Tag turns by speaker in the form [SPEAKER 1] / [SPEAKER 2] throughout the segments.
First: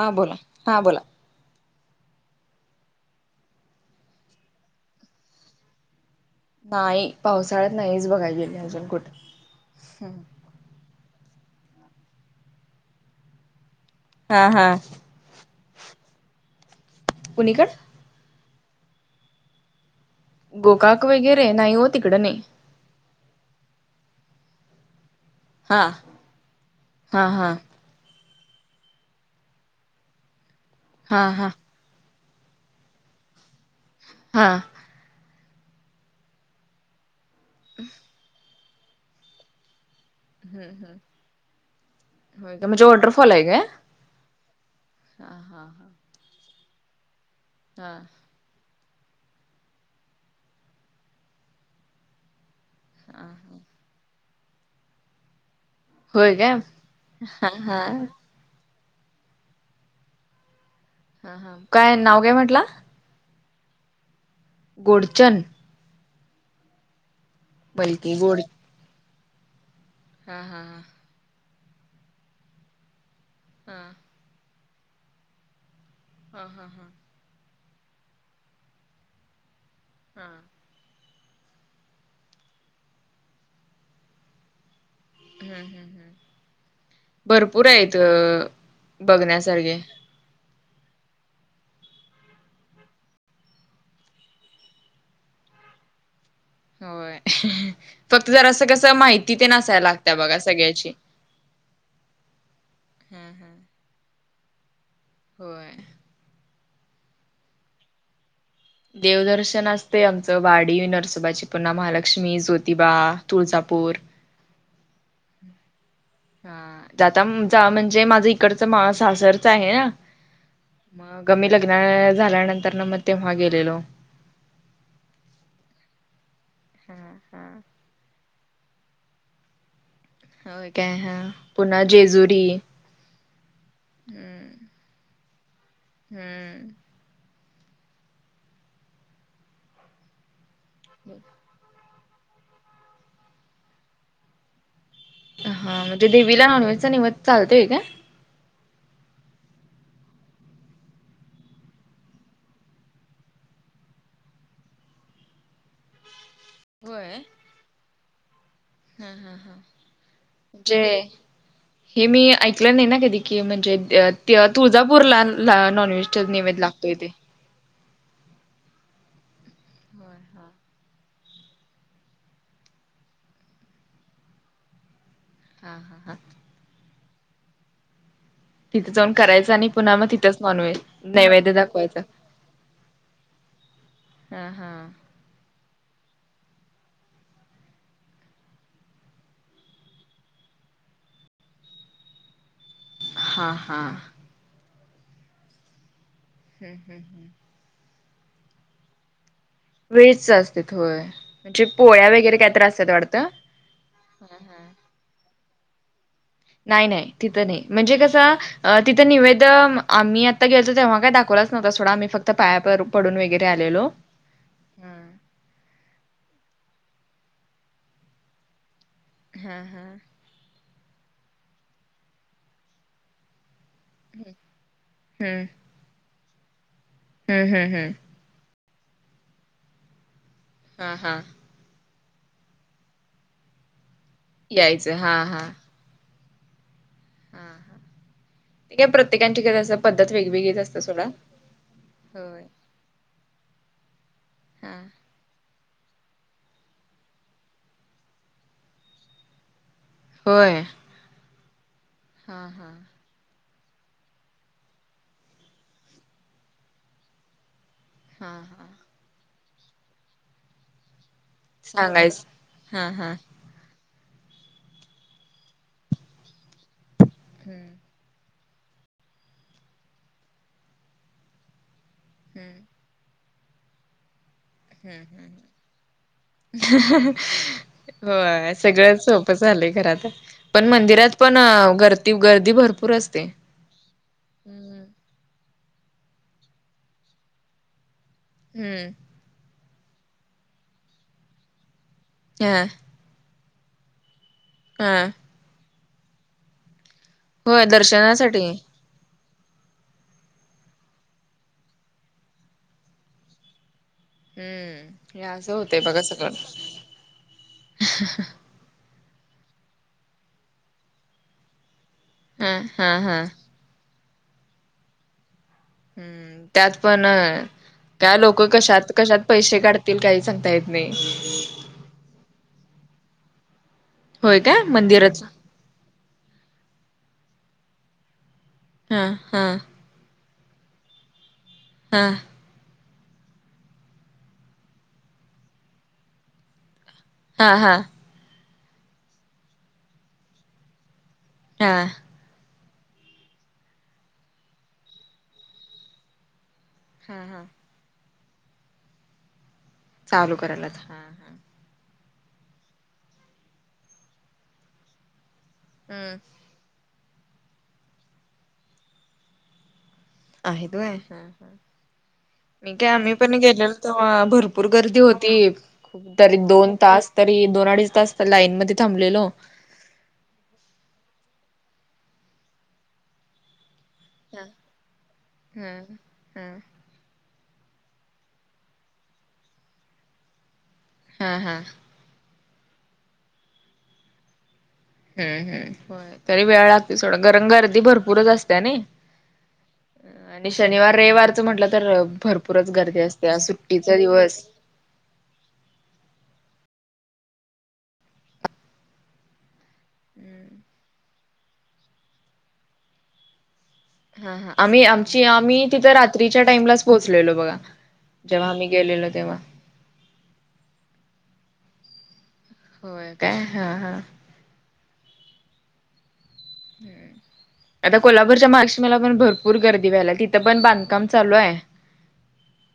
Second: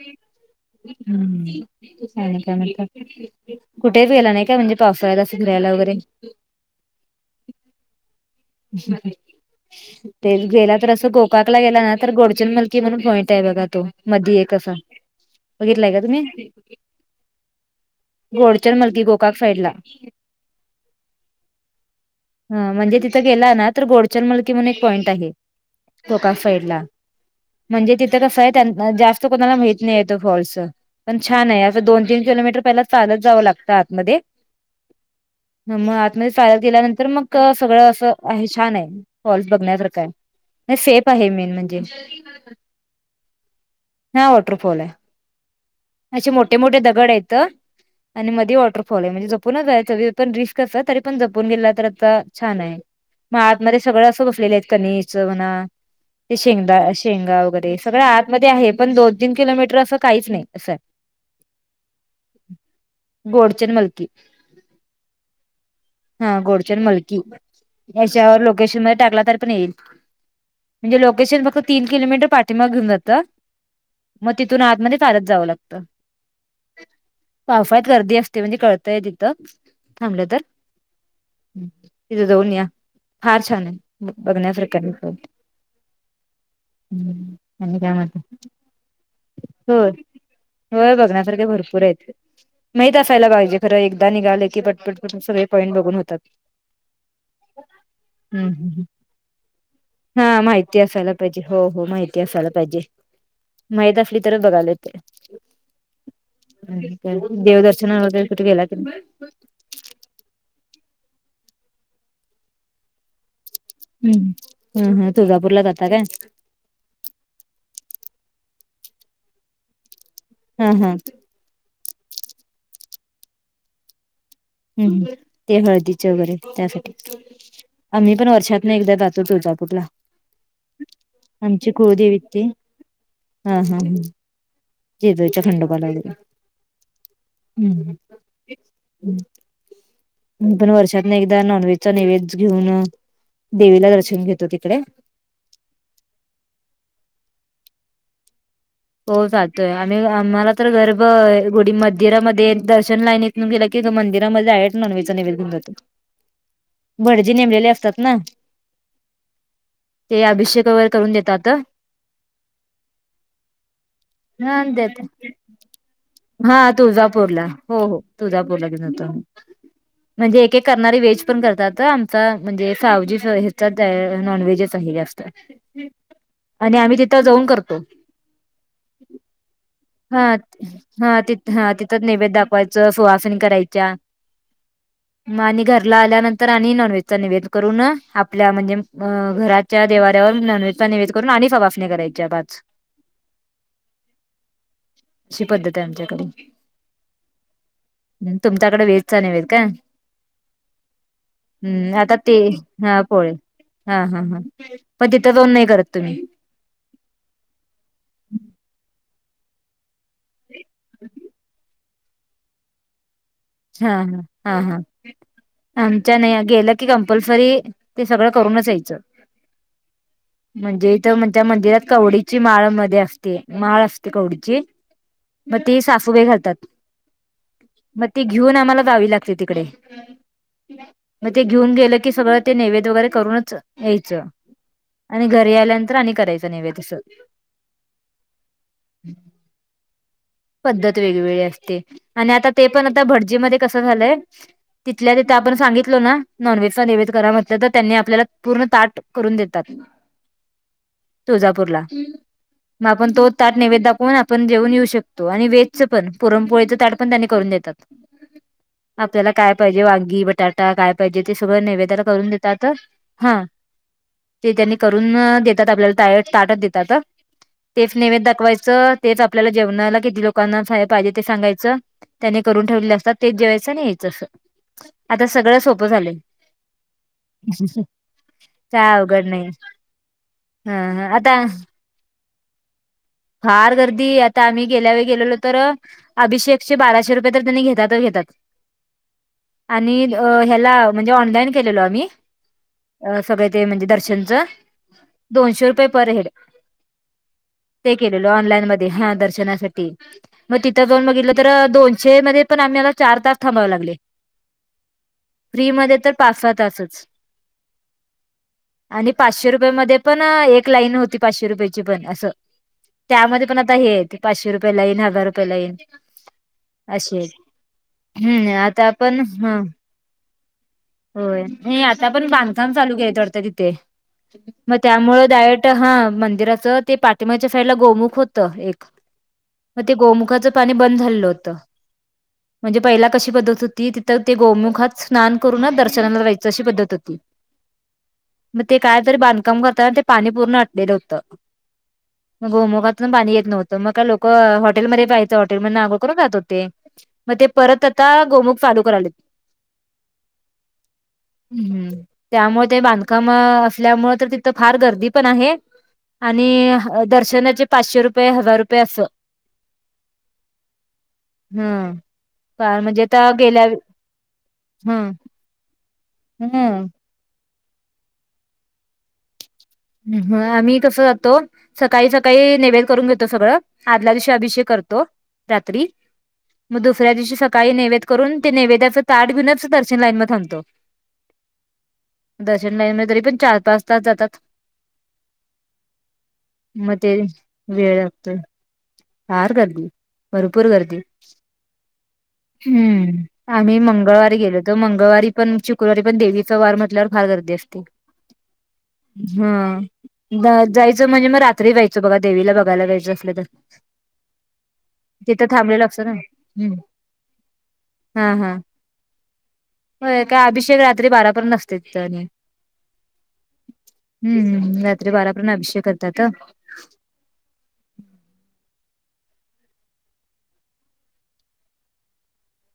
[SPEAKER 1] हा बोला हा बोला
[SPEAKER 2] हम्म. चा ना का का कुठेहीिला नाही का म्हणजे पावसा्यात असं फिरायला वगैरे?
[SPEAKER 1] नाही पावसाळ्यात नाहीच बघायचे.
[SPEAKER 2] टेल. गेला तर असं गोकाकला गेला ना तर गोडचन मलकी म्हणून पॉईंट आहे बघा तो. मधी
[SPEAKER 1] हा
[SPEAKER 2] एक
[SPEAKER 1] हा
[SPEAKER 2] असा बघितलंय का तुम्ही?
[SPEAKER 1] कुणीकड
[SPEAKER 2] गोडचन मलकी गोकाक साईडला
[SPEAKER 1] गोकाक वगैरे नाही हो तिकड नाही.
[SPEAKER 2] ह म्हणजे तिथं गेला ना तर गोडचल मलकी म्हण एक पॉईंट आहे.
[SPEAKER 1] हा
[SPEAKER 2] गोकाक साईडला.
[SPEAKER 1] हा हा
[SPEAKER 2] म्हणजे तिथं कसं आहे जास्त कोणाला माहित नाही य फॉल्स पण
[SPEAKER 1] हा हा
[SPEAKER 2] छान आहे. दोन तीन किलोमीटर पहिले चालत जावं लागतं आतमध्ये.
[SPEAKER 1] हा
[SPEAKER 2] ह मग आतमध्ये चालत केल्यानंतर मग सगळं अस. का छान आहे फॉल्स बघण्यास काय. नाही सेप आहे मेन म्हणजे.
[SPEAKER 1] होय का म्हणजे वॉटरफॉल आहे काय
[SPEAKER 2] हा वॉटरफॉल आहे
[SPEAKER 1] हा हा हा
[SPEAKER 2] असे मोठे मोठे दगड आहेतेत.
[SPEAKER 1] हा.
[SPEAKER 2] आणि मध्ये वॉटरफॉल आहे म्हणजे जपूनच आहे त पण रिस्क अस तरी पण जपून गेला तर आता छान आहे. मग आतमध्येध्ये सगळं असं बसलेलं आहेत कनच म्हणा.
[SPEAKER 1] होय
[SPEAKER 2] ते
[SPEAKER 1] काय
[SPEAKER 2] शेंगदा शेंगा
[SPEAKER 1] हा
[SPEAKER 2] वगैरे
[SPEAKER 1] हा
[SPEAKER 2] सगळ आत. मध्ये आहे पण दोन तीन किलोमीटर असं काहीच नाही असं.
[SPEAKER 1] हा हा काय नाव काय म्हटलं.
[SPEAKER 2] गोडचन मलकी.
[SPEAKER 1] गोडचन.
[SPEAKER 2] हा गोडचंद मलकी
[SPEAKER 1] बलकी गोड
[SPEAKER 2] याच्यावर लोकेशन मध्ये टाकला तरी पण येईल.
[SPEAKER 1] हा हा हा.
[SPEAKER 2] शन फक तीन किलोमीटर पाठीमाग घेऊन जातं.
[SPEAKER 1] हा
[SPEAKER 2] मग तिथून आतमध्ये चालत जावं लागतं.
[SPEAKER 1] हा हा हा.
[SPEAKER 2] वाफत गर्दी असते म्हणजे कळतय तिथं थांबलं
[SPEAKER 1] हा
[SPEAKER 2] तर. हम्म इ दौन्या फार छान आहे बग्न आफ्रिका.
[SPEAKER 1] हम्म हम्म भरपूर
[SPEAKER 2] आणि काय
[SPEAKER 1] आहेत
[SPEAKER 2] म्हणत
[SPEAKER 1] बघण्यासारखे.
[SPEAKER 2] हो बघण्यासारखे भरपूर आहेत माहित असायला पाहिजे खरं एकदा निघाले की पटपटपटून सगळे पॉईंट बघून होतात
[SPEAKER 1] होय फक्त जरासं कस माहिती ते असायला लागत बघा
[SPEAKER 2] हा माहिती
[SPEAKER 1] सगळ्याची
[SPEAKER 2] असायला पाहिजे हो हो माहिती असायला पाहिजे
[SPEAKER 1] हम् हम्
[SPEAKER 2] माहित असली तर बघायला येतय
[SPEAKER 1] होय
[SPEAKER 2] देवदर्शनाला तेन कुठे गेलात
[SPEAKER 1] देवदर्शन असते आमचं वाडी नरसोबाची पुन्हा महालक्ष्मी ज्योतिबा तुळजापूर
[SPEAKER 2] हम् हम्म हम तुळजापूरला जाता काय
[SPEAKER 1] जाता म्हणजे माझं इकडच माळ सासरच आहे ना
[SPEAKER 2] हा हा
[SPEAKER 1] मग कमी लग्न झाल्यानंतर ना मग तेव्हा गेलेलो
[SPEAKER 2] हम् ते हळदीचे वगैरे त्यासाठी
[SPEAKER 1] हा हा
[SPEAKER 2] आम्ही पण वर्षातुन एकदा जातो तुळजापूरला
[SPEAKER 1] हो काय हा
[SPEAKER 2] आमची
[SPEAKER 1] पुन्हा
[SPEAKER 2] कुळदेवी
[SPEAKER 1] जेजुरी
[SPEAKER 2] ते हा हा ह
[SPEAKER 1] हम्म
[SPEAKER 2] जेजुरीच्या खंडोपाला
[SPEAKER 1] हम्म
[SPEAKER 2] हम् हम् पण वर्षात ना एकदा नॉनव्हेजचा नैवेद्य घेऊन देवीला दर्शन घेतो तिकडे
[SPEAKER 1] हा म्हणजे देवीला नॉनवेज चा नैवेद्य चालतोय का
[SPEAKER 2] हो चालतोय आम्ही आम्हाला तर गर्भ गुडी मंदिरामध्ये दर्शन लायनित न गेलं की मंदिरामध्ये डायरेक्ट नॉनव्हेज नैवेद्य घेऊन जातात
[SPEAKER 1] हम्
[SPEAKER 2] भटजी नेमलेले असतात ना ते अभिषेक वगैरे
[SPEAKER 1] म्हणजे
[SPEAKER 2] करून देतात
[SPEAKER 1] हे मी ऐकलं नाही ना कधी की म्हणजे
[SPEAKER 2] हा देत
[SPEAKER 1] तुळजापूरला नॉनव्हेजच्या
[SPEAKER 2] हा
[SPEAKER 1] नैवेद्य लागतोय तेे
[SPEAKER 2] तुळजापूरला हो हो तुळजापूरला घेऊन जातो आम्ही म्हणजे
[SPEAKER 1] हा
[SPEAKER 2] एक एक करणारी व्हेज पण करतात आमचा म्हणजे सावजी हचा नॉन व्हेजचा आहेत
[SPEAKER 1] हा हा हा
[SPEAKER 2] आणि आम्ही तिथं जाऊन करतो
[SPEAKER 1] तिथे जाऊन करायचं आणि पुन्हा मग
[SPEAKER 2] हा
[SPEAKER 1] तिथंच नॉनव्हेज
[SPEAKER 2] हा तिथ
[SPEAKER 1] नैवेद्य
[SPEAKER 2] हा
[SPEAKER 1] दाखवायचा.
[SPEAKER 2] तिथं नैभद दाखवायचं सुहासनी करायच्या
[SPEAKER 1] हा हा
[SPEAKER 2] आणि घरला आल्यानंतर आणि नॉनव्हेज चा निवेद करून आपल्या म्हणजे घरात त्या देवाऱ्यावर नॉन व्हेज चा‌ नैवेद्य करून आणि सवाहनी वाडायच्या पाच
[SPEAKER 1] हां हां
[SPEAKER 2] अशी पद्धत आहे आमच्याकडे
[SPEAKER 1] हम् हम् हम्
[SPEAKER 2] तुमच्याकडे व्हेज चा नैवेद्य काय
[SPEAKER 1] व्हेज चा असते होय म्हणजे
[SPEAKER 2] हम्म
[SPEAKER 1] पोळ्या
[SPEAKER 2] आता
[SPEAKER 1] वगैरे
[SPEAKER 2] ते
[SPEAKER 1] काहीतर असतात
[SPEAKER 2] हा
[SPEAKER 1] वाढतं.
[SPEAKER 2] पोळे हा हा हा मग तिथं जावुन नाही करत तुम्ही,
[SPEAKER 1] नाही नाही तिथं नाही म्हणजे कसं तिथं निवेद आम्ही आता गेलो तेव्हा का दावलाच न्हता सोडा आ् फक्त पाया पडुन वगरे आलेो.
[SPEAKER 2] हा हा हा हा आमच्या नाही गेलं की कंपल्सरी ते सगळं करूनच यायचं.
[SPEAKER 1] हा हा
[SPEAKER 2] म्हणजे इथ म्हणच्या मंदिरात कवडीची माळ मध्ये असते माळ असते ते कवडीची
[SPEAKER 1] हम्म
[SPEAKER 2] मग तेी सासुबाई घालतात.
[SPEAKER 1] हम्म हम् हम्!
[SPEAKER 2] मग ती घेऊन आम्हाला जावी लागते तिकडे.
[SPEAKER 1] हम हम!
[SPEAKER 2] मग ते घेऊन गेलं की सगळं ते नैवेद वगैरे करूनच यायचं.
[SPEAKER 1] यायचं हा
[SPEAKER 2] आणि
[SPEAKER 1] हा
[SPEAKER 2] घरी
[SPEAKER 1] हा
[SPEAKER 2] आल्यानंतर आणि करायचं नैवेद्याचं.
[SPEAKER 1] ते काय प्रत्येकांची [inaudible] असं पद्धत वेगवेगळी
[SPEAKER 2] पद्धत वेगवेगळी असते आणि आता ते पण आता भटजी मध्ये कसं झालंय
[SPEAKER 1] हा
[SPEAKER 2] तिथल्या तिथं आपण सांगितलो ना नॉनव्हेजचा नैवेद करा म्हटलं तर, त्यांनी आपल्याला पूर्ण ताट करून देतात.
[SPEAKER 1] होय!
[SPEAKER 2] तुळजापूरला
[SPEAKER 1] हा हा
[SPEAKER 2] मग आपण तोच ताट नैवेद दाखवून आपण जेऊन येऊ शकतो आणि वेजच पण पुरणपोळीचं ताट पण त्यांनी करून देतात.
[SPEAKER 1] हा!
[SPEAKER 2] आपल्याला काय पाहिजे वांगी, बटाटा काय पाहिजे? ते सगं नैवेदाला
[SPEAKER 1] सांगायच
[SPEAKER 2] करून देतातात.
[SPEAKER 1] हा
[SPEAKER 2] हा! ते त्यांनी करून देतात आपल्याला डायरेक्ट ताटचं देतात.
[SPEAKER 1] [inaudible]
[SPEAKER 2] तेच नैवेद्य दाखवायचं तेच आपल्याला जेवणाला किती लोकांना पाहिजे ते सांगायचं. त्यांनी करून ठेवले असतात तेच जेवायचं आणि यायचं. आता सगळं सोपं झालंय.
[SPEAKER 1] होय सगळं
[SPEAKER 2] काय अवघड
[SPEAKER 1] सोपं
[SPEAKER 2] नाही
[SPEAKER 1] झालंय खरं आता. पण
[SPEAKER 2] ह
[SPEAKER 1] मंदिरात
[SPEAKER 2] आता
[SPEAKER 1] पण गर्दीगर्दी भरपूर असते.
[SPEAKER 2] फार गर्दी आता आम्ही गेल्या वेळी गेलेलो तर अभिषेकचे बाराशे रुपये तर त्यांनी घेतातच घेतात
[SPEAKER 1] हम्म!
[SPEAKER 2] आणि ह्याला म्हणजे ऑनलाईन केलेलो आम्ही
[SPEAKER 1] हा!
[SPEAKER 2] अ सगळे ते म्हणजे दर्शनचं.
[SPEAKER 1] हा!
[SPEAKER 2] दोनशे रुपये पर हेड.
[SPEAKER 1] होय
[SPEAKER 2] ते केलेल
[SPEAKER 1] दर्शनासाठी
[SPEAKER 2] ऑनलाईन मध्ये हा दर्शनासाठी. मग तिथं जाऊन बघितलं तर दोनशे मध्ये पण आम्हाला चार तास थांबावे लागले.
[SPEAKER 1] हम्म हे असं
[SPEAKER 2] फ्री
[SPEAKER 1] होतंय
[SPEAKER 2] मध्ये
[SPEAKER 1] बघा
[SPEAKER 2] तर
[SPEAKER 1] सगळं
[SPEAKER 2] पाच-सहा तासचं आणि पाचशे रुपये मध्ये पण एक लाईन होती पाचशे रुपयाेची पण असं
[SPEAKER 1] हम्म हा! हा
[SPEAKER 2] त्यामध्ये पण आता हे पाचशे रुपये लाईन हजार रुपये लाईन.
[SPEAKER 1] त्यात पण
[SPEAKER 2] अशी आहेत.
[SPEAKER 1] काय लोक
[SPEAKER 2] हम्म आता
[SPEAKER 1] कशात कशात
[SPEAKER 2] पण
[SPEAKER 1] पैसे
[SPEAKER 2] ह
[SPEAKER 1] काढ -तील काही सांगता येत नाही.
[SPEAKER 2] नाही आता पण बांधकाम चालू केलेत वाटतं तिथे
[SPEAKER 1] होय काय
[SPEAKER 2] मग
[SPEAKER 1] मंदिराच
[SPEAKER 2] त्यामुळे डायरेक्ट हा, मंदिराचं ते पाटिमागच्या साइडला गोमुख होतं एक
[SPEAKER 1] हा हा!
[SPEAKER 2] मग ते गोमुखाचं पाणी बंद झालेलं होतं.
[SPEAKER 1] हम्म!
[SPEAKER 2] म्हणजे पहिला कशी पद्धत होती तिथं ते गोमुखात स्नान करूनच दर्शनाला जायचं अशी पद्धत होती.
[SPEAKER 1] हा हा!
[SPEAKER 2] मग ते काय तरी बांधकाम करता आणि ते पाणी पूर्ण अटलेलं होतं
[SPEAKER 1] हा.
[SPEAKER 2] मग गोमखातून पाणी येत नव्हतं मग काय लोकं हॉटेलमध्ये जायचं हॉटेलमधन अंघोळ करून जात होते
[SPEAKER 1] हा
[SPEAKER 2] मग
[SPEAKER 1] हा
[SPEAKER 2] ते परत आता गोमुख चालू करालेत
[SPEAKER 1] चालू करायल्यात हा
[SPEAKER 2] हम हम त्यामुळे ते बांधकाम असल्यामुळे तर तिथं फार गर्दी पण आहे
[SPEAKER 1] हम्म
[SPEAKER 2] आणि दर्शनाचे पाचशे रुपये हजार रुपये अस
[SPEAKER 1] आहेत व्हय मी काय
[SPEAKER 2] म्हणजे
[SPEAKER 1] आम्ही
[SPEAKER 2] आता
[SPEAKER 1] पण
[SPEAKER 2] गेल्या
[SPEAKER 1] गेलेलो तेव्हा ह भरपूर गर्दी
[SPEAKER 2] हम्म
[SPEAKER 1] होती खूप तरी दोन
[SPEAKER 2] हम्म
[SPEAKER 1] तास तरी दोन अडीच तास तर लाईन मध्ये थांबलेलो
[SPEAKER 2] ह ह आम्ही कसं जातो सकाळी सकाळी नैवेद्य करून घेतो सगळं आदल्या दिवशी अभिषेक करतो रात्री
[SPEAKER 1] हम्म हम्म
[SPEAKER 2] मग दुसऱ्या दिवशी सकाळी नेवेद्य करून ते नैवेद्याच ताट घेऊच दर्शन लाईन मध्ये थांबतो
[SPEAKER 1] हा हा.
[SPEAKER 2] दर्शन लाईन मध्ये तरी पण चार पाच तास जातात
[SPEAKER 1] हम हम.. व्हय. तरी वेळ
[SPEAKER 2] मग
[SPEAKER 1] लागतोय
[SPEAKER 2] ते
[SPEAKER 1] सोडा कारण गर्दी
[SPEAKER 2] वेळ
[SPEAKER 1] भरपूरच
[SPEAKER 2] लागतोय
[SPEAKER 1] असत्या नाही
[SPEAKER 2] फार गर्दी
[SPEAKER 1] आणि
[SPEAKER 2] भरपूर
[SPEAKER 1] शनिवार
[SPEAKER 2] गर्दी.
[SPEAKER 1] रविवारचं म्हटलं तर भरपूरच गर्दी
[SPEAKER 2] हम्म!
[SPEAKER 1] असते आज
[SPEAKER 2] आम्ही
[SPEAKER 1] सुट्टीचा
[SPEAKER 2] मंगळवारी
[SPEAKER 1] दिवस
[SPEAKER 2] गेलोलो. तर मंगळवारी पण शुक्रवारी पण देवीचा वार म्हटल्यावर फार गर्दी असते. हा जायचं म्हणजे मग रात्री जायच बघा देवीला बघायला जायचं असलं तर
[SPEAKER 1] हा हा आम्ही आमची आम्ही
[SPEAKER 2] थांबलेलं
[SPEAKER 1] तिथं
[SPEAKER 2] असतं ना
[SPEAKER 1] रात्रीच्या
[SPEAKER 2] हम्म.
[SPEAKER 1] टाइमलाच पोहोचलेलो बघा
[SPEAKER 2] हा
[SPEAKER 1] जेव्हा
[SPEAKER 2] हा
[SPEAKER 1] आम्ही गेलेलो तेव्हा
[SPEAKER 2] होय काय अभिषेक रात्री बारापर्यंत असते तिथ आणि
[SPEAKER 1] होय काय? हा हा..
[SPEAKER 2] हम् हम् रात्री बारापर्यंत अभिषेक करतात
[SPEAKER 1] हम्म. आता कोल्हापूरच्या महालक्ष्मी पण भरपूर गर्दी व्हायला तिथं पण बांधकाम चालू आहे हम.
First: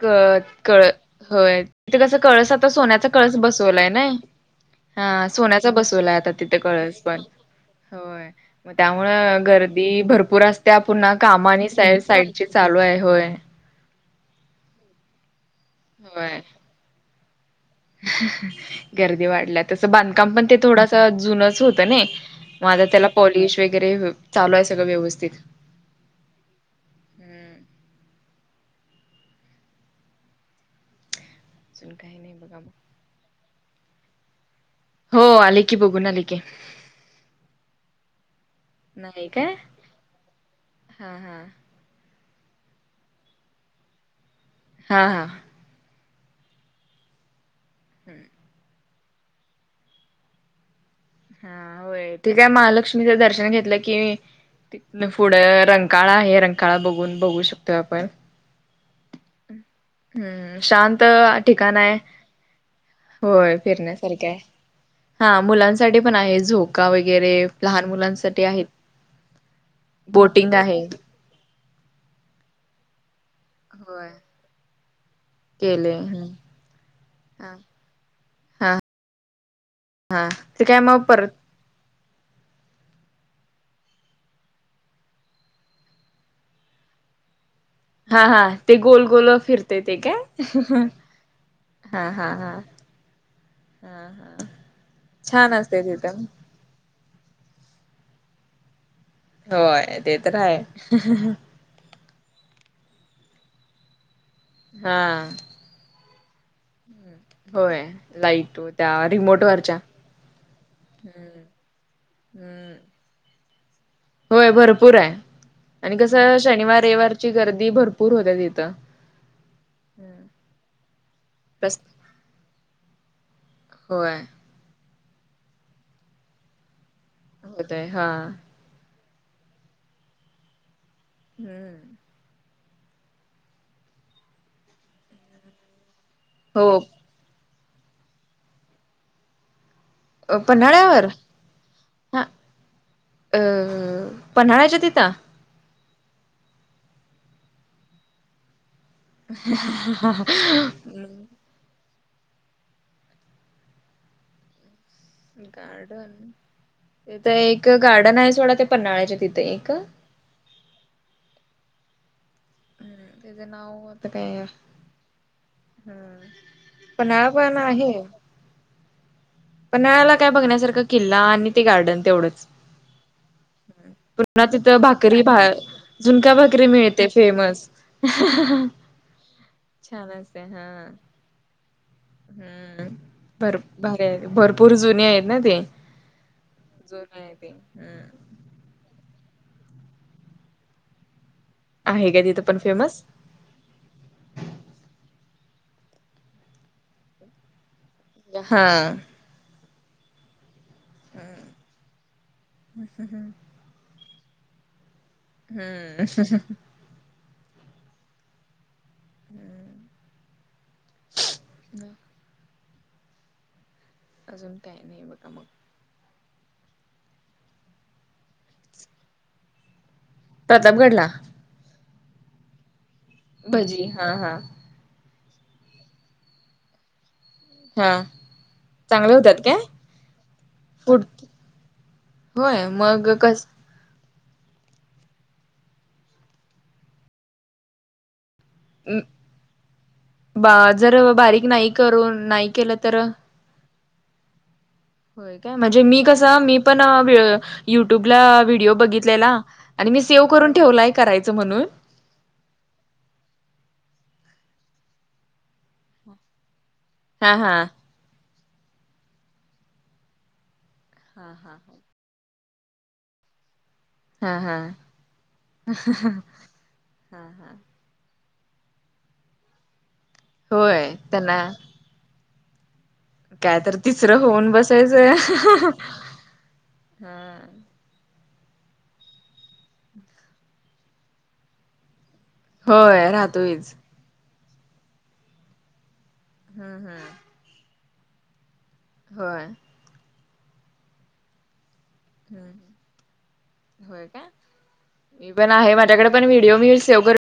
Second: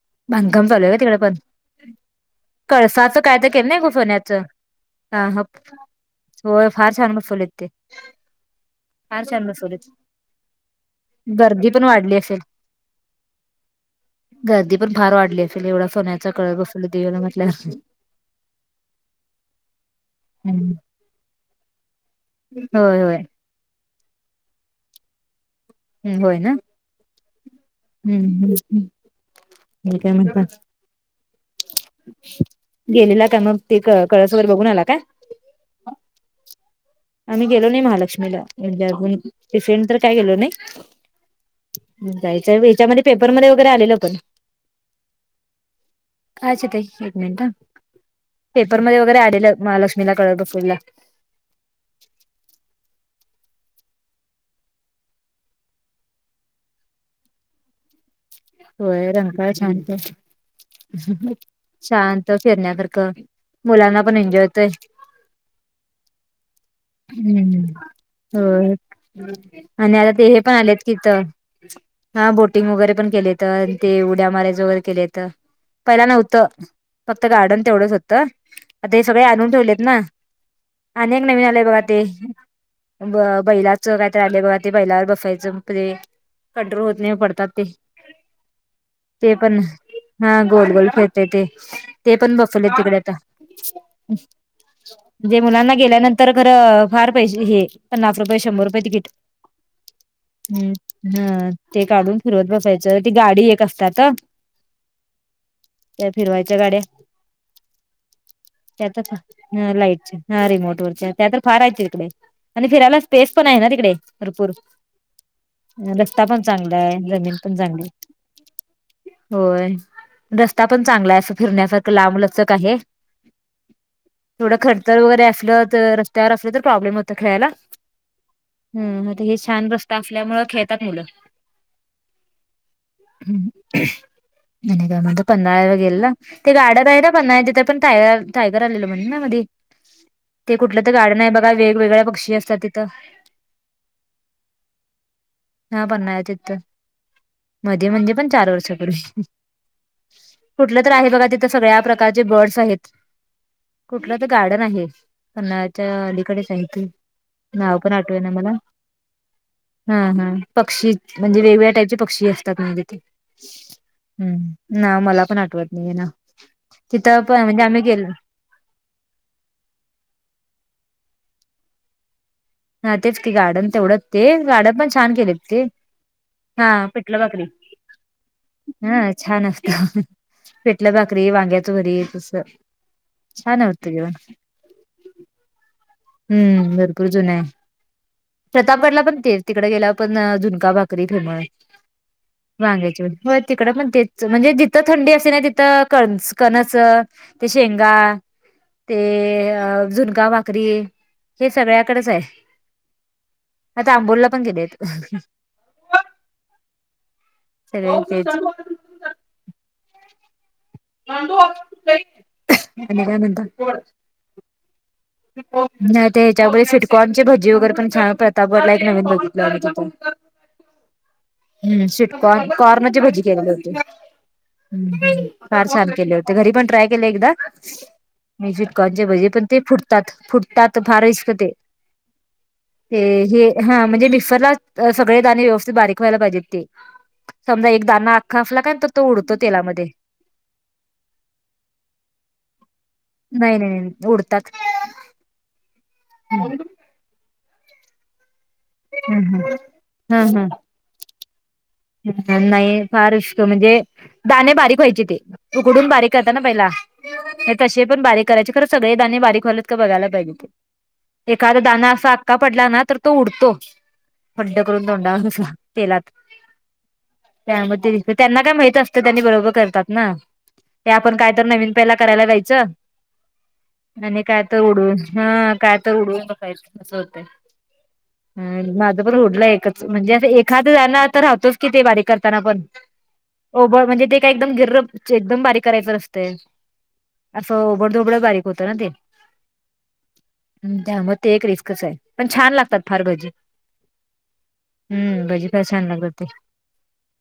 [SPEAKER 1] क
[SPEAKER 2] बांधकाम
[SPEAKER 1] कळ
[SPEAKER 2] चालू आहे का तिकडे परत
[SPEAKER 1] होय तिथे कस कळस आता सोन्याचा
[SPEAKER 2] कळसाचं
[SPEAKER 1] कळस
[SPEAKER 2] काय तर केलं
[SPEAKER 1] बसवलाय
[SPEAKER 2] गं
[SPEAKER 1] नाही
[SPEAKER 2] सोन्याचं
[SPEAKER 1] हा सोन्याचा बसवला आता तिथे
[SPEAKER 2] होय फार
[SPEAKER 1] कळस
[SPEAKER 2] छान
[SPEAKER 1] पण
[SPEAKER 2] बसवलेत ते
[SPEAKER 1] होय म त्या
[SPEAKER 2] फार
[SPEAKER 1] त्यामुळं
[SPEAKER 2] छान बसवलेत
[SPEAKER 1] गर्दी भरपूर असत्या पुन्हा काम आणि
[SPEAKER 2] गर्दी पण
[SPEAKER 1] साई
[SPEAKER 2] वाढली असेल
[SPEAKER 1] साईडची चालू आहे. होय.
[SPEAKER 2] गर्दी पण फार वाढली असेल एवढा सोन्याचा
[SPEAKER 1] होय
[SPEAKER 2] कळस बसवलाय देवीला म्हटल्यावर
[SPEAKER 1] गर्दी वाढल्या तसं बांधकाम पण ते
[SPEAKER 2] हम्म
[SPEAKER 1] थोडासा जुनच होतं नाही मग आता
[SPEAKER 2] होय
[SPEAKER 1] त्याला
[SPEAKER 2] होय
[SPEAKER 1] पॉलिश वगैरे चालू आहे सगळं व्यवस्थित
[SPEAKER 2] हम् होय ना.
[SPEAKER 1] हम्म
[SPEAKER 2] हम्म हम्म हं. आणि काय म्हणता?
[SPEAKER 1] अजून काही नाही बघा मग
[SPEAKER 2] गेलेला का मग ते क कळसवर बघून आला काय?
[SPEAKER 1] हो आले की बघून आली की.
[SPEAKER 2] आम्ही गेलो नाही महालक्ष्मीला, इंडिहून
[SPEAKER 1] नाही काय
[SPEAKER 2] टिफिन तर काय गेलो नाही
[SPEAKER 1] हा हा
[SPEAKER 2] जायचं याच्यामध्ये पेपरमध्ये वगैरे आलेलं पण
[SPEAKER 1] हा हा.
[SPEAKER 2] हा अच्छा ताई. एक मिनट हं.
[SPEAKER 1] हम्म.
[SPEAKER 2] पेपरमध्ये वगैरे आलेलं महालक्ष्मीला कळस बसवलेला.
[SPEAKER 1] हा होय. ते काय महालक्ष्मीचं दर्शन घेतलं कि तितन पुढं रंकाळा आहे, रंकाळा बघून बघू शकतो आपण
[SPEAKER 2] होयं रे जरां शांत.
[SPEAKER 1] हम्म शांत ठिकाण आहे
[SPEAKER 2] शांत फिरण्यांसारखं मुलांना पणं एन्जॉय ते.
[SPEAKER 1] हां मुलांसाठी पणं आहे झोकां वगैरें लहांन मुलांसाठी आहेतं.
[SPEAKER 2] हो की नाहीं आणि आंता ते हे पणं आलेत की हितं. हां बोटिंग वगैरें पणं केलेत तं ते
[SPEAKER 1] होय
[SPEAKER 2] उड्यां मारायचं वगैरें केले. ते.
[SPEAKER 1] केले
[SPEAKER 2] पहिलां नव्हतं. फक्तं
[SPEAKER 1] हा
[SPEAKER 2] गार्डन तेवढंच होतं. आंता हे सगळे आंणून ठेवलेत नां.
[SPEAKER 1] हां. ते कायं मं
[SPEAKER 2] अनेक नवीन आलेय बघां ते. बं बैलाच कायते आले बघां ते बैलांवर बसांय जं पले. कंट्रो होतं नाहीं वो पडतांत ते.
[SPEAKER 1] हां हां. ते गोलं
[SPEAKER 2] ते
[SPEAKER 1] गोलं
[SPEAKER 2] पण
[SPEAKER 1] फिरते ते
[SPEAKER 2] हा गोल
[SPEAKER 1] कायं.
[SPEAKER 2] गोल फिरतय ते
[SPEAKER 1] हां
[SPEAKER 2] ते
[SPEAKER 1] हां
[SPEAKER 2] पण
[SPEAKER 1] हां.
[SPEAKER 2] बसवले
[SPEAKER 1] हां हां.
[SPEAKER 2] म्हणजे मुलांना गेल्यानंतर खरं फांर पैसे हे पन्नास रुपये, शंभर रुपये तिकीट.
[SPEAKER 1] होयं. ते तरं
[SPEAKER 2] हम्म
[SPEAKER 1] हांय.
[SPEAKER 2] हा ते काढूंन फीरवंत बसायचं. ती गांडी एक असतांत.
[SPEAKER 1] हां.
[SPEAKER 2] त्यां फिरवांयच्या गाड्यां.
[SPEAKER 1] होयं. लाईट व त्यां रिमोट वरच्यां.
[SPEAKER 2] हां रिमोट वरच्यां. त्यां तर फांर हांय तिकडे आणि फिरांयला स्पेस पणं आहे नां तिकडे. भरपूर
[SPEAKER 1] होयं भरंपूर आहे. आणि
[SPEAKER 2] रस्ता
[SPEAKER 1] कसं
[SPEAKER 2] पण चांगला
[SPEAKER 1] शनिवार
[SPEAKER 2] आहे
[SPEAKER 1] रवीवारची गर्दी भरंपूर होत्यां तिथं.
[SPEAKER 2] होयं. रस्तां पणं चांगला आहे असं फिरण्यांसारखं लांबलचक आहे.
[SPEAKER 1] होयं.
[SPEAKER 2] थोडं खडतरं वगैरें असलं तरं रस्त्यांवर असलं तरं प्रॉब्लेम होतं खेळांयला.
[SPEAKER 1] होतय हा
[SPEAKER 2] हं. आंता हे छान रस्तां असल्यामुंळ खेळतांत मुलं.
[SPEAKER 1] हम्मं.
[SPEAKER 2] हं. आणि कां म्हंण पन्हाळांवर गेलला. ते
[SPEAKER 1] हो
[SPEAKER 2] गाड्यांत जाई पन्हांळा तिथे पणं टांयर टांयगर आलेलो म्हंण नां मधे. ते कुंठलं तरं
[SPEAKER 1] पन्हाळ्यावर
[SPEAKER 2] गार्डन आहे बघां वेगवेगळ्या
[SPEAKER 1] हा
[SPEAKER 2] पक्षी असतांत तिथं.
[SPEAKER 1] पन्हाळ्यांच्या तिथं.
[SPEAKER 2] हां पन्हाळ्यांच्या चितं. मध्यें म्हणजे पणं चार वर्षापूर्वी. कुठलं तरं आहे बघां तिथं सगळ्यां प्रका कांचे बर्ड्स आहेतं. कुंठलं तरं गार्डन आहे. पन्हाळ्यांच्या
[SPEAKER 1] गार्डन
[SPEAKER 2] अलीकडे सांगित
[SPEAKER 1] तिथं एक गार्डन आहे सोडां ते पन्हाळ्यांच्या तिथे एक.
[SPEAKER 2] हां हां. पक्षी म्हणजे वेगळ्यां टाईपचे पक्षी असतांत म्हणजे तिथे.
[SPEAKER 1] हम्म त्याचं नाव आता काय
[SPEAKER 2] हम्मं. नां मलां पणं आठवतं नाहीं आहे नां
[SPEAKER 1] हम्म
[SPEAKER 2] तिथं
[SPEAKER 1] पन्हाळा
[SPEAKER 2] पणं
[SPEAKER 1] पण
[SPEAKER 2] म्हणजे आम्हीं गेलो
[SPEAKER 1] पणं नळलां कायं बघण्यांसारखं किल्ला आणि ते गार्डन तेवढंच
[SPEAKER 2] हां तेचं की गार्डन तेवढंच ते
[SPEAKER 1] पुन्हा
[SPEAKER 2] गार्डन
[SPEAKER 1] तिथं
[SPEAKER 2] पणं छान
[SPEAKER 1] भाकरी भा
[SPEAKER 2] केलेत ते
[SPEAKER 1] झुणका भाकरी
[SPEAKER 2] हां
[SPEAKER 1] मिळते
[SPEAKER 2] पिटलं बाकरी
[SPEAKER 1] फेमस
[SPEAKER 2] हां छान असतं
[SPEAKER 1] छान असते हा
[SPEAKER 2] पिठलं भाकरी वांग्याच भरीतं असं
[SPEAKER 1] हम्म
[SPEAKER 2] छान होतिकव
[SPEAKER 1] पूंर जुनें आहेतं नां ते
[SPEAKER 2] हम्म भरपूर
[SPEAKER 1] जुने
[SPEAKER 2] जुनं आहे
[SPEAKER 1] ते हम्म
[SPEAKER 2] प्रतापगडला पण ते तिकडे गेला पण झुणका भाकरी फेमस
[SPEAKER 1] आहे का तिथं पण
[SPEAKER 2] वांग्याची
[SPEAKER 1] फेमस
[SPEAKER 2] होय तिकड पण तेच म्हणजे जिथं थंडी असते ना तिथं कण कणस ते शेंगा
[SPEAKER 1] हा
[SPEAKER 2] ते अ झुणका भाकरी हे सगळ्याकडेच आहे
[SPEAKER 1] [inaudible]
[SPEAKER 2] आता आंबोलला पण गेलेत
[SPEAKER 1] हम्म
[SPEAKER 2] [unintelligible]
[SPEAKER 1] [unintelligible]
[SPEAKER 2] आणि काय म्हणता?
[SPEAKER 1] अजून काय नाही बघा. मग
[SPEAKER 2] नाही ते हच्यामुळे स्वीटकॉर्न ची भजी वगैरे पण छान प्रतापवरला एक नवीन बघितलं तिथून
[SPEAKER 1] प्रतापगडला?
[SPEAKER 2] हम् स्वीटकॉर्न कॉर्नची भजी केलेली होती.
[SPEAKER 1] भजी हा हा
[SPEAKER 2] ह फार छान केले होते, घरी पण ट्राय केले एकदा
[SPEAKER 1] हा
[SPEAKER 2] मी स्वीटकॉर्न चे
[SPEAKER 1] चांगले
[SPEAKER 2] भाजे
[SPEAKER 1] होतात
[SPEAKER 2] पण
[SPEAKER 1] काय
[SPEAKER 2] ते फु तात फुटतात फार
[SPEAKER 1] फूड
[SPEAKER 2] रिस्क ते
[SPEAKER 1] होय
[SPEAKER 2] ते
[SPEAKER 1] मग कस
[SPEAKER 2] हे हा म्हणजे मिक्सरलाच सगळे दाणे व्यवस्थित बारीक व्हायला पाहिजेत ते समजा एक दाना आख्खा असला काय तर तो उडतो तेलामध्ये
[SPEAKER 1] बाजर बारीक नाही करून नाही केलं तर?
[SPEAKER 2] नाही नाही नाही उडतात हम्म
[SPEAKER 1] होय काय म्हणजे मी कस मी पण युट्यूबला व्हिडिओ बघितलेला आणि मी सेव
[SPEAKER 2] हम्म
[SPEAKER 1] करून ठेवलाय करायचं म्हणून
[SPEAKER 2] नाही फार उष्क म्हणजे दाणे बारीक व्हायचे ते उकडून बारीक करतात ना पहिला
[SPEAKER 1] हा
[SPEAKER 2] हे
[SPEAKER 1] हा
[SPEAKER 2] तसे पण बारीक करायचे खरं सगळे दाणे बारीक व्हायलात का बघायला पाहिजे ते एखादा दाना असा अख्खा पडला ना तर तो उडतो
[SPEAKER 1] हा हा
[SPEAKER 2] पट्टा करून तोंडावर कस तेलात त्यामध्ये दिस त्यांना काय माहित असतं त्यांनी बरोबर करतात ना ते
[SPEAKER 1] होय
[SPEAKER 2] आपण काय
[SPEAKER 1] त्यांना
[SPEAKER 2] तर नवीन ल्याला करायला जायचं
[SPEAKER 1] काय तर तिसरं
[SPEAKER 2] आणि काय
[SPEAKER 1] होऊन
[SPEAKER 2] तर उडून
[SPEAKER 1] बसायचं
[SPEAKER 2] हा काय तर उडवून बघायचं अस होतय माझं पण ओढलंय एकच म्हणजे असं एखाद जाणार तर राहतोच कि ते बारीक करताना पण
[SPEAKER 1] होय राहतोच
[SPEAKER 2] ओब म्हणजे ते काय एकदम गिर एकदम बारीक करायच नसते
[SPEAKER 1] हम् हम्
[SPEAKER 2] असं ओबड धोबड बारीक होतं ना ते
[SPEAKER 1] होय
[SPEAKER 2] हम्म त्यामुळे ते एक रिस्कच आहे पण
[SPEAKER 1] हम्म
[SPEAKER 2] छान लागतात फार भजी
[SPEAKER 1] होय का
[SPEAKER 2] हम्म
[SPEAKER 1] मी
[SPEAKER 2] भजी
[SPEAKER 1] पण
[SPEAKER 2] तर
[SPEAKER 1] आहे
[SPEAKER 2] छान
[SPEAKER 1] माझ्याकडे
[SPEAKER 2] लागत
[SPEAKER 1] पण
[SPEAKER 2] ते
[SPEAKER 1] व्हिडिओ मी सेव्ह करून